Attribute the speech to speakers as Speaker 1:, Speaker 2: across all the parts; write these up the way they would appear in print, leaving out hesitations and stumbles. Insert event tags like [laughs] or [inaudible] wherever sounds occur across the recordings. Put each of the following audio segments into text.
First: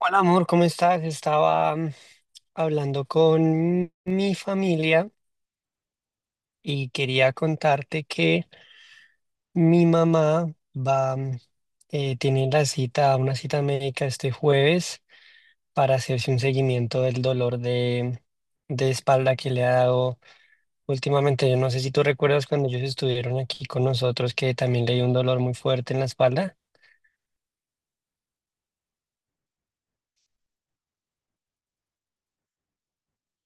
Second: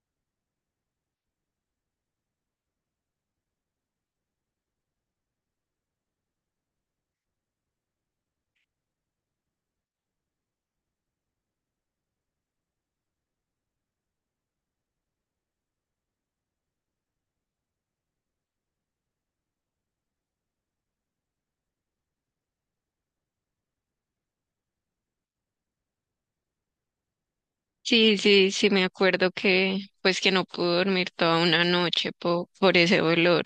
Speaker 1: Hola amor, ¿cómo estás? Estaba hablando con mi familia y quería contarte que mi mamá va, tiene la cita, una cita médica este jueves para hacerse un seguimiento del dolor de espalda que le ha dado últimamente. Yo no sé si tú recuerdas cuando ellos estuvieron aquí con nosotros que también le dio un dolor muy fuerte en la espalda.
Speaker 2: Sí, sí, sí, me acuerdo que pues que no pude dormir toda una noche por ese olor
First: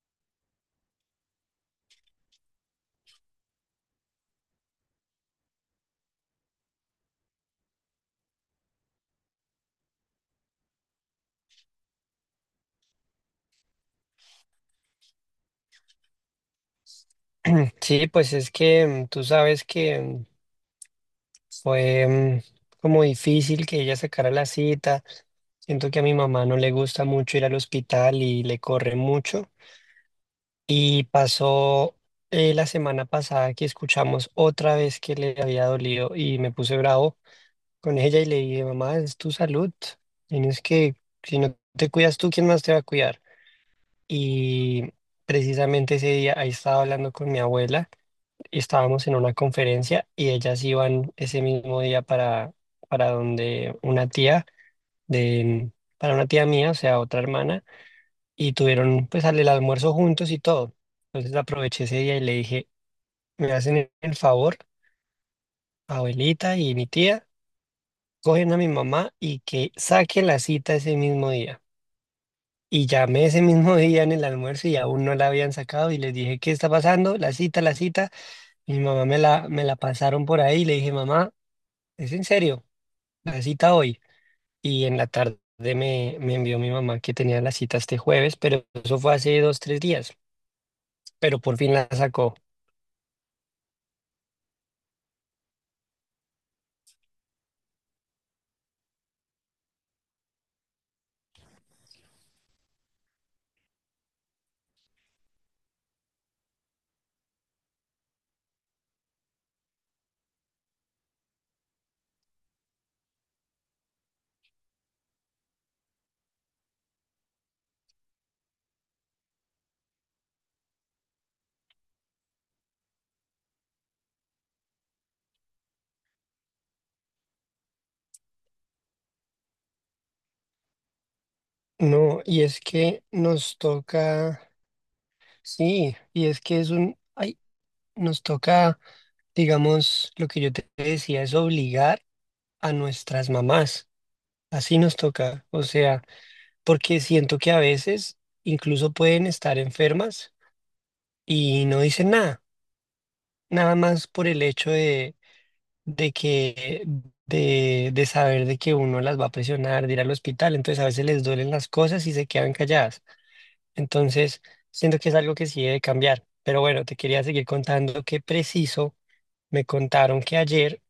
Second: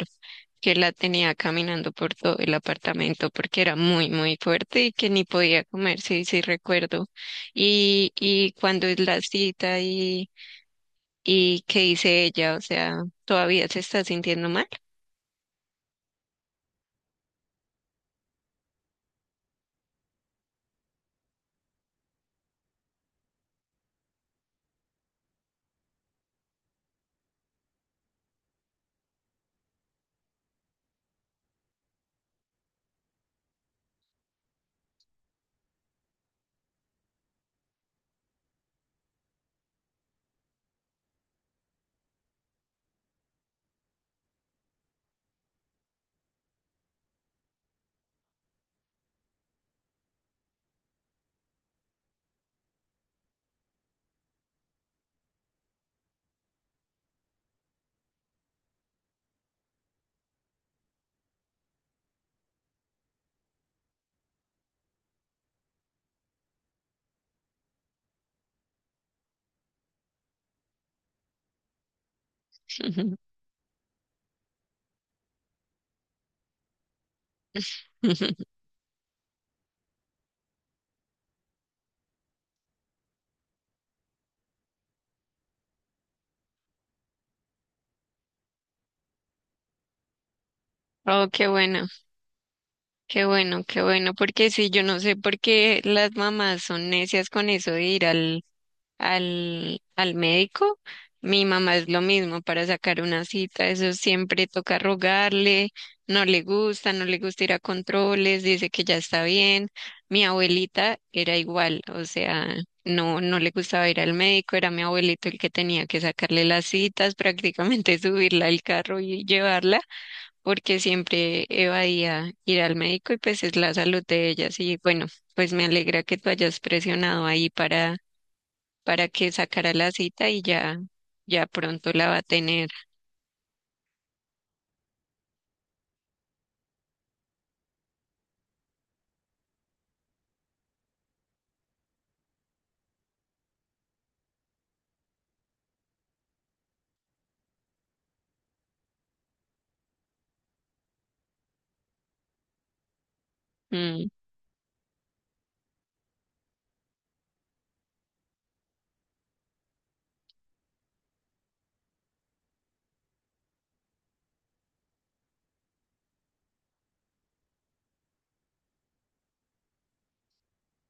Speaker 2: que la tenía caminando por todo el apartamento porque era muy, muy fuerte y que ni podía comer, sí, sí recuerdo. Y cuando es la cita y qué dice ella, o sea, ¿todavía se está sintiendo mal?
Speaker 1: Sí, pues es que tú sabes que fue como difícil que ella sacara la cita. Siento que a mi mamá no le gusta mucho ir al hospital y le corre mucho. Y pasó la semana pasada que escuchamos otra vez que le había dolido y me puse bravo con ella y le dije, mamá, es tu salud. Tienes que, si no te cuidas tú, ¿quién más te va a cuidar? Y precisamente ese día ahí estaba hablando con mi abuela y estábamos en una conferencia y ellas iban ese mismo día para donde una tía de, para una tía mía, o sea, otra hermana, y tuvieron pues el almuerzo juntos y todo. Entonces aproveché ese día y le dije, me hacen el favor, abuelita y mi tía, cogen a mi mamá y que saque la cita ese mismo día. Y llamé ese mismo [laughs] día en el almuerzo y aún no la habían sacado y les dije, ¿qué está pasando? La cita, la cita.
Speaker 2: [laughs]
Speaker 1: Mi mamá me la pasaron por ahí y le dije, mamá, ¿es en serio? La cita hoy. Y en la tarde me envió mi mamá que tenía la cita este jueves, pero eso fue hace dos, tres días,
Speaker 2: Oh,
Speaker 1: pero
Speaker 2: qué
Speaker 1: por fin
Speaker 2: bueno,
Speaker 1: la sacó.
Speaker 2: qué bueno, qué bueno, porque sí, yo no sé por qué las mamás son necias con eso de ir al al médico. Mi mamá es lo mismo para sacar una cita, eso siempre toca rogarle, no le gusta, no le gusta ir a controles, dice que ya está bien. Mi abuelita era igual, o sea, no le gustaba ir al médico, era mi abuelito el que tenía que sacarle las citas, prácticamente [laughs] subirla al carro y llevarla, porque siempre evadía ir al médico y pues es la salud de ellas. Y bueno, pues me alegra que tú hayas presionado ahí para que sacara la cita y ya, ya pronto la va
Speaker 1: No,
Speaker 2: a
Speaker 1: y es
Speaker 2: tener.
Speaker 1: que nos toca, sí, y es que es un, ay, nos toca, digamos, lo que yo te decía, es obligar a nuestras mamás. Así nos toca, o sea, porque siento que a veces incluso pueden estar enfermas y no dicen nada, nada más
Speaker 2: Mm,
Speaker 1: por el hecho de que de saber de que uno las va a presionar, de ir al hospital, entonces a veces les duelen las cosas y se quedan calladas. Entonces, siento que es algo que sí debe cambiar. Pero bueno, te quería seguir contando que preciso me contaron que ayer,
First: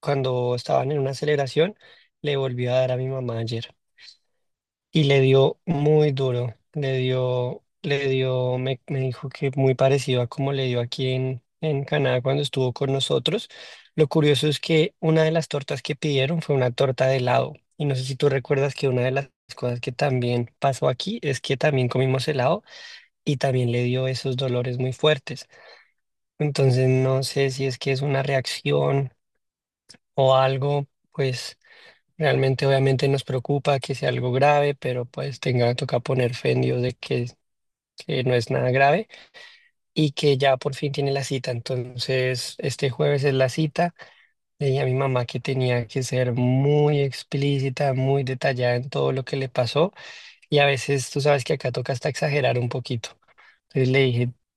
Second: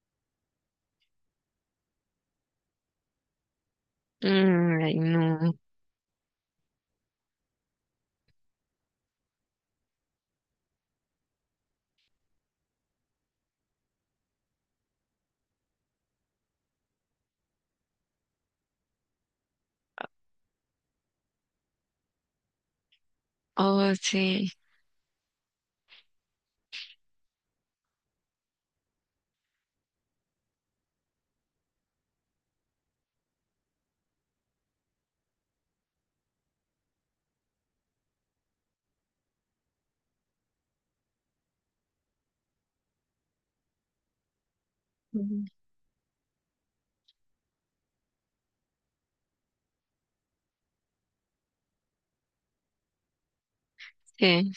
Speaker 1: cuando estaban en una celebración, le volvió a dar a mi mamá ayer
Speaker 2: Ay,
Speaker 1: y le
Speaker 2: no.
Speaker 1: dio muy duro, le dio, me dijo que muy parecido a como le dio aquí en Canadá cuando estuvo con nosotros. Lo curioso es que una de las tortas que pidieron fue una torta de helado. Y no sé si tú recuerdas que una de las cosas que también pasó aquí es que también comimos helado y también le
Speaker 2: Oh,
Speaker 1: dio esos
Speaker 2: sí.
Speaker 1: dolores muy fuertes. Entonces no sé si es que es una reacción o algo, pues realmente, obviamente nos preocupa que sea algo grave, pero pues tenga, toca poner fe en Dios de que no es nada grave y que ya por fin tiene la cita. Entonces, este jueves es la cita. Le dije a mi mamá que
Speaker 2: mm,
Speaker 1: tenía que ser muy explícita, muy detallada en todo lo que le pasó y a veces tú sabes que acá toca hasta exagerar un poquito. Entonces le dije,
Speaker 2: Sí,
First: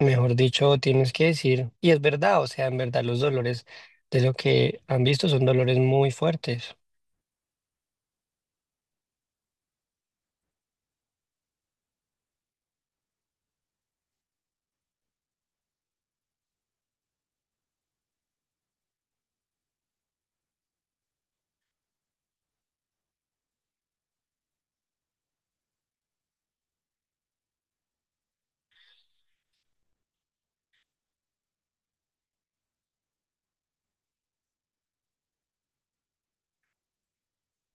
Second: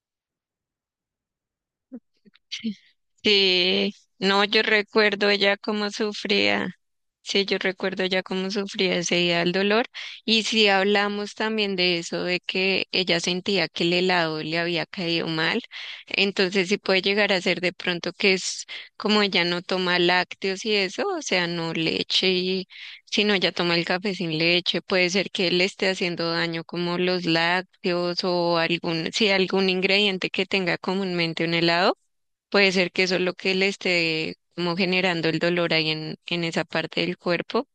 Speaker 1: mejor dicho, tienes que decir, y es verdad, o sea, en verdad los dolores
Speaker 2: sí.
Speaker 1: de lo
Speaker 2: No, yo
Speaker 1: que han visto
Speaker 2: recuerdo
Speaker 1: son
Speaker 2: ella
Speaker 1: dolores
Speaker 2: cómo
Speaker 1: muy
Speaker 2: sufría.
Speaker 1: fuertes.
Speaker 2: Sí, yo recuerdo ya cómo sufría ese día el dolor. Y si hablamos también de eso, de que ella sentía que el helado le había caído mal, entonces sí puede llegar a ser de pronto que es como ella no toma lácteos y eso, o sea, no leche y sino ella toma el café sin leche, puede ser que le esté haciendo daño como los lácteos o algún, sí, algún ingrediente que tenga comúnmente un helado. Puede ser que eso es lo que le esté como generando el dolor ahí en esa parte del cuerpo.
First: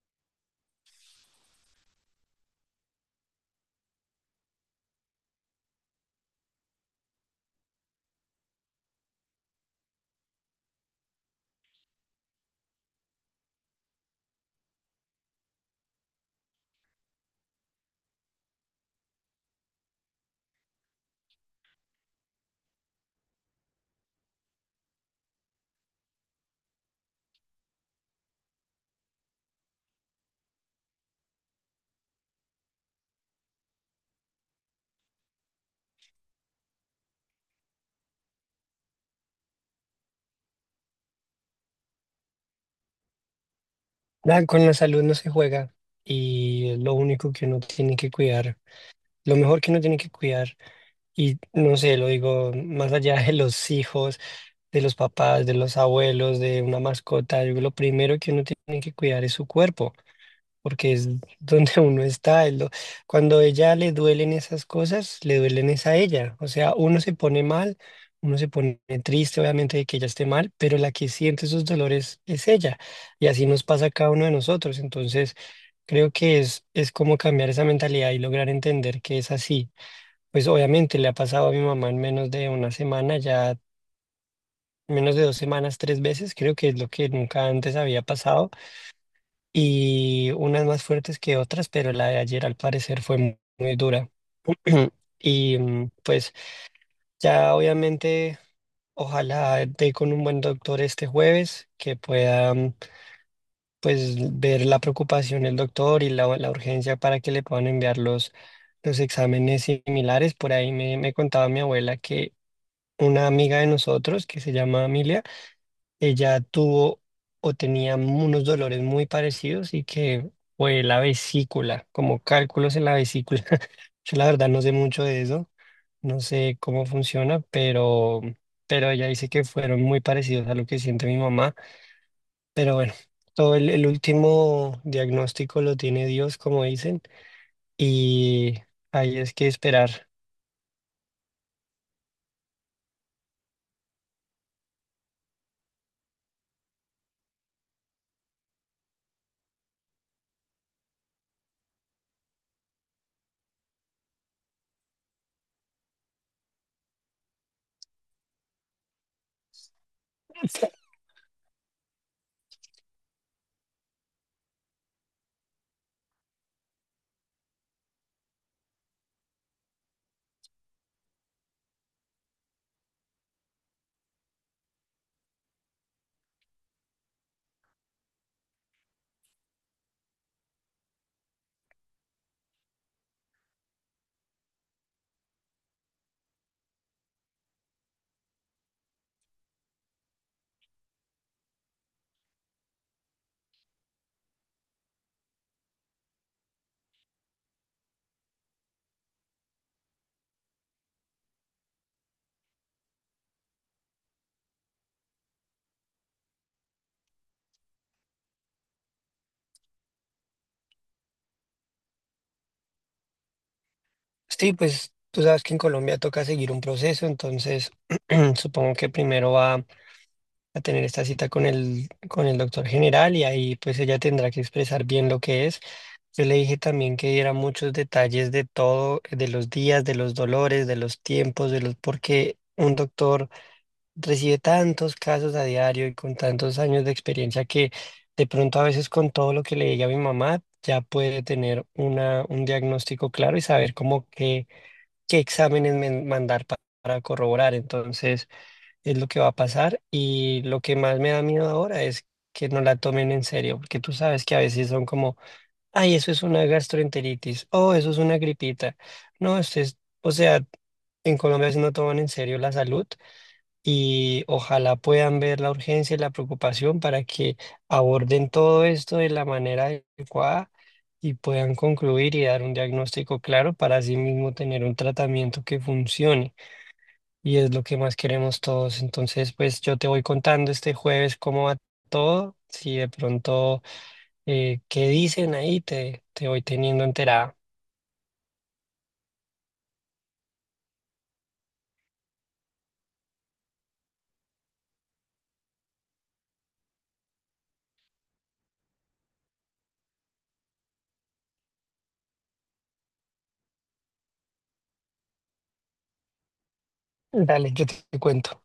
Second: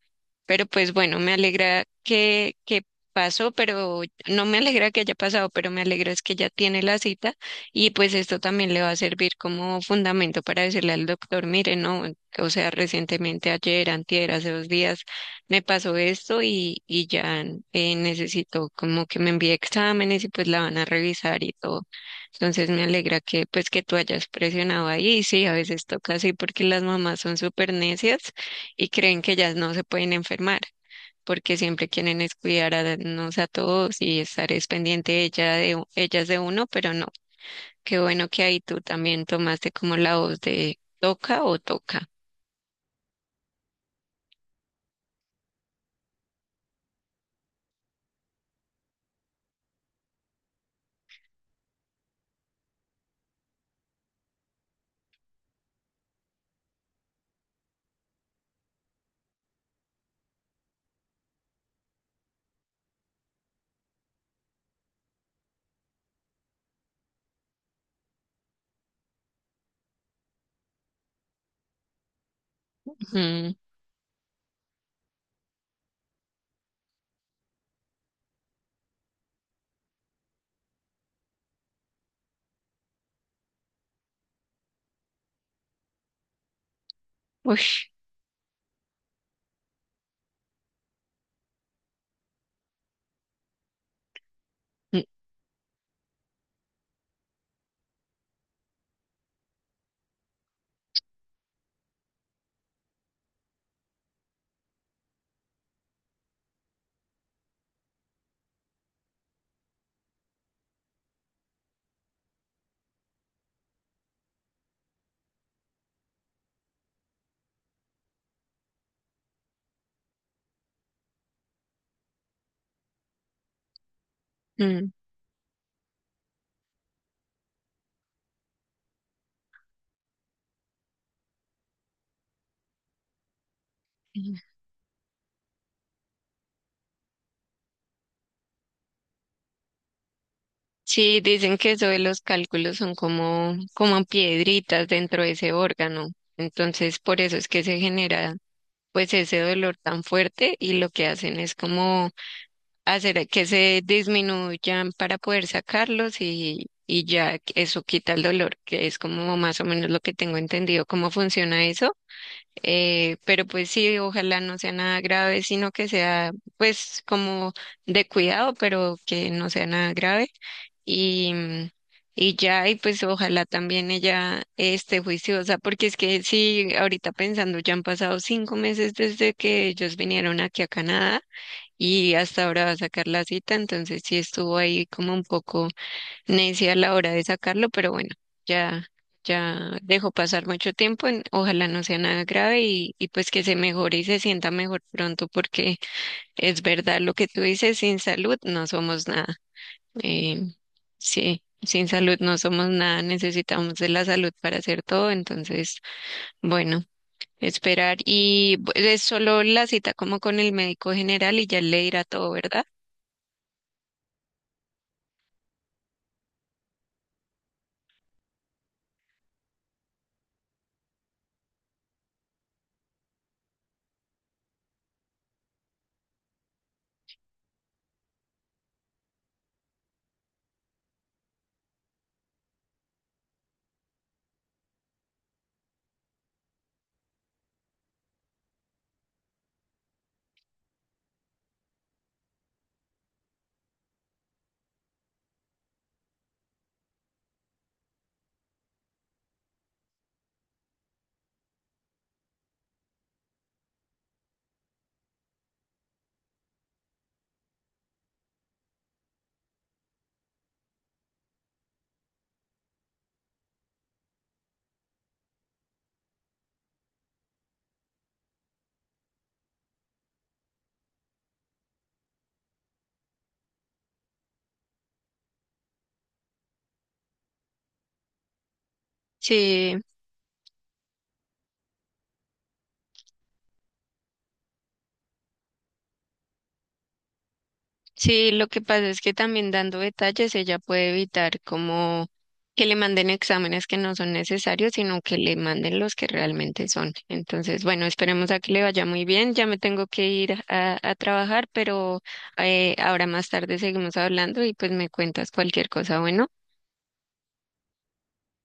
Speaker 2: Pero pues bueno, me alegra que pasó, pero no me alegra que haya pasado, pero me alegra es que ya tiene la cita y pues esto también le va a servir como fundamento para decirle al doctor, mire, no, o sea, recientemente ayer, antier, hace dos días me pasó esto y ya necesito como que me envíe exámenes y pues la van a revisar y todo. Entonces me alegra que pues que tú hayas presionado ahí, sí, a veces toca así porque las mamás son súper necias y creen que ellas no se pueden enfermar, porque siempre quieren es cuidar a nos a todos y estar es pendiente ella de, ellas de uno, pero no. Qué bueno que ahí tú también tomaste como la voz de toca o toca.
Speaker 1: Nada, con la salud no se juega y es lo único que uno tiene que cuidar, lo mejor que uno tiene que cuidar. Y no sé, lo digo más allá de los hijos, de los papás, de los abuelos, de una mascota. Yo creo que lo primero que uno tiene que cuidar es su cuerpo porque es donde [laughs] uno está. Cuando a ella le duelen esas cosas, le duelen es a ella. O sea, uno se pone mal, uno se pone triste, obviamente, de que ella esté mal, pero la que siente esos dolores es ella. Y así
Speaker 2: Mm,
Speaker 1: nos pasa a cada uno de nosotros. Entonces, creo que es como cambiar esa mentalidad y lograr entender que es así. Pues obviamente le ha pasado a mi mamá en menos de una semana, ya menos de dos semanas, tres veces, creo que es lo que nunca
Speaker 2: uy,
Speaker 1: antes había pasado, y unas más fuertes que otras, pero la de ayer al parecer fue muy dura. [clears throat]
Speaker 2: mm,
Speaker 1: Y pues ya obviamente ojalá dé con un buen doctor este jueves que pueda pues ver la preocupación del doctor y la urgencia para que le puedan enviar los exámenes similares. Por ahí me contaba mi abuela que una amiga de nosotros que se llama Amelia, ella tuvo o tenía unos dolores muy parecidos y que fue la vesícula, como cálculos en la vesícula. [laughs] Yo la verdad no sé
Speaker 2: mm,
Speaker 1: mucho de eso, no sé cómo funciona, pero ella dice que fueron muy parecidos a lo que siente mi mamá. Pero bueno, todo el
Speaker 2: mm.
Speaker 1: último diagnóstico lo tiene Dios, como dicen, y ahí es que esperar.
Speaker 2: Sí, dicen que eso de los cálculos son como, como piedritas dentro de ese órgano. Entonces, por eso es que se genera pues ese dolor tan fuerte y lo que hacen es como hacer que se disminuyan para poder sacarlos y ya eso quita el dolor, que es como más o menos lo que tengo entendido cómo funciona eso. Pero pues sí, ojalá no sea nada grave, sino que sea pues como de cuidado, pero que no sea nada grave. Y, mm, y ya, y pues ojalá también ella esté juiciosa, porque es que sí, ahorita pensando, ya han pasado 5 meses desde que ellos vinieron aquí a Canadá y hasta ahora va a sacar la cita, entonces sí estuvo ahí como un poco necia a la hora de sacarlo, pero bueno, ya, ya dejó pasar mucho tiempo, ojalá no sea nada grave y pues que se mejore y se sienta mejor pronto, porque es verdad lo que tú dices, sin salud no somos nada. Eh, sí, sin salud no somos nada, necesitamos de la salud para hacer todo, entonces, bueno. Esperar y es solo la cita como con el médico general y ya le dirá todo, ¿verdad?
Speaker 1: Sí, pues tú sabes que en Colombia toca seguir un proceso, entonces [clears throat] supongo que primero va a tener esta cita con el doctor general y ahí pues ella tendrá que expresar bien lo que es. Yo le dije también que diera muchos detalles de todo, de los días, de los dolores, de los tiempos, de los, porque un doctor recibe tantos casos a diario y con tantos años de experiencia que de pronto a veces con todo lo que le diga a mi mamá ya puede tener una, un diagnóstico claro y saber cómo qué, qué exámenes mandar para corroborar. Entonces es lo que va a pasar, y lo que más me da miedo ahora es que no la tomen en serio, porque tú sabes que a veces son como, ay, eso es una gastroenteritis, oh, eso es una gripita. No, esto es, o sea, en Colombia sí no toman en serio la salud y ojalá puedan ver la urgencia y la preocupación para que aborden todo esto de la manera adecuada y puedan concluir y dar un diagnóstico claro para así mismo tener un tratamiento que funcione, y es lo que más queremos todos. Entonces, pues yo
Speaker 2: Sí,
Speaker 1: te voy contando este jueves cómo va todo. Si de pronto, qué dicen ahí, te voy teniendo enterada.
Speaker 2: sí, lo que pasa es que también dando detalles ella puede evitar como que le manden exámenes que no son necesarios, sino que le manden los que realmente son. Entonces, bueno, esperemos a que le vaya muy bien. Ya me tengo que ir a trabajar, pero ahora más tarde seguimos hablando y pues me cuentas cualquier cosa. Bueno.
Speaker 1: Dale, yo te cuento.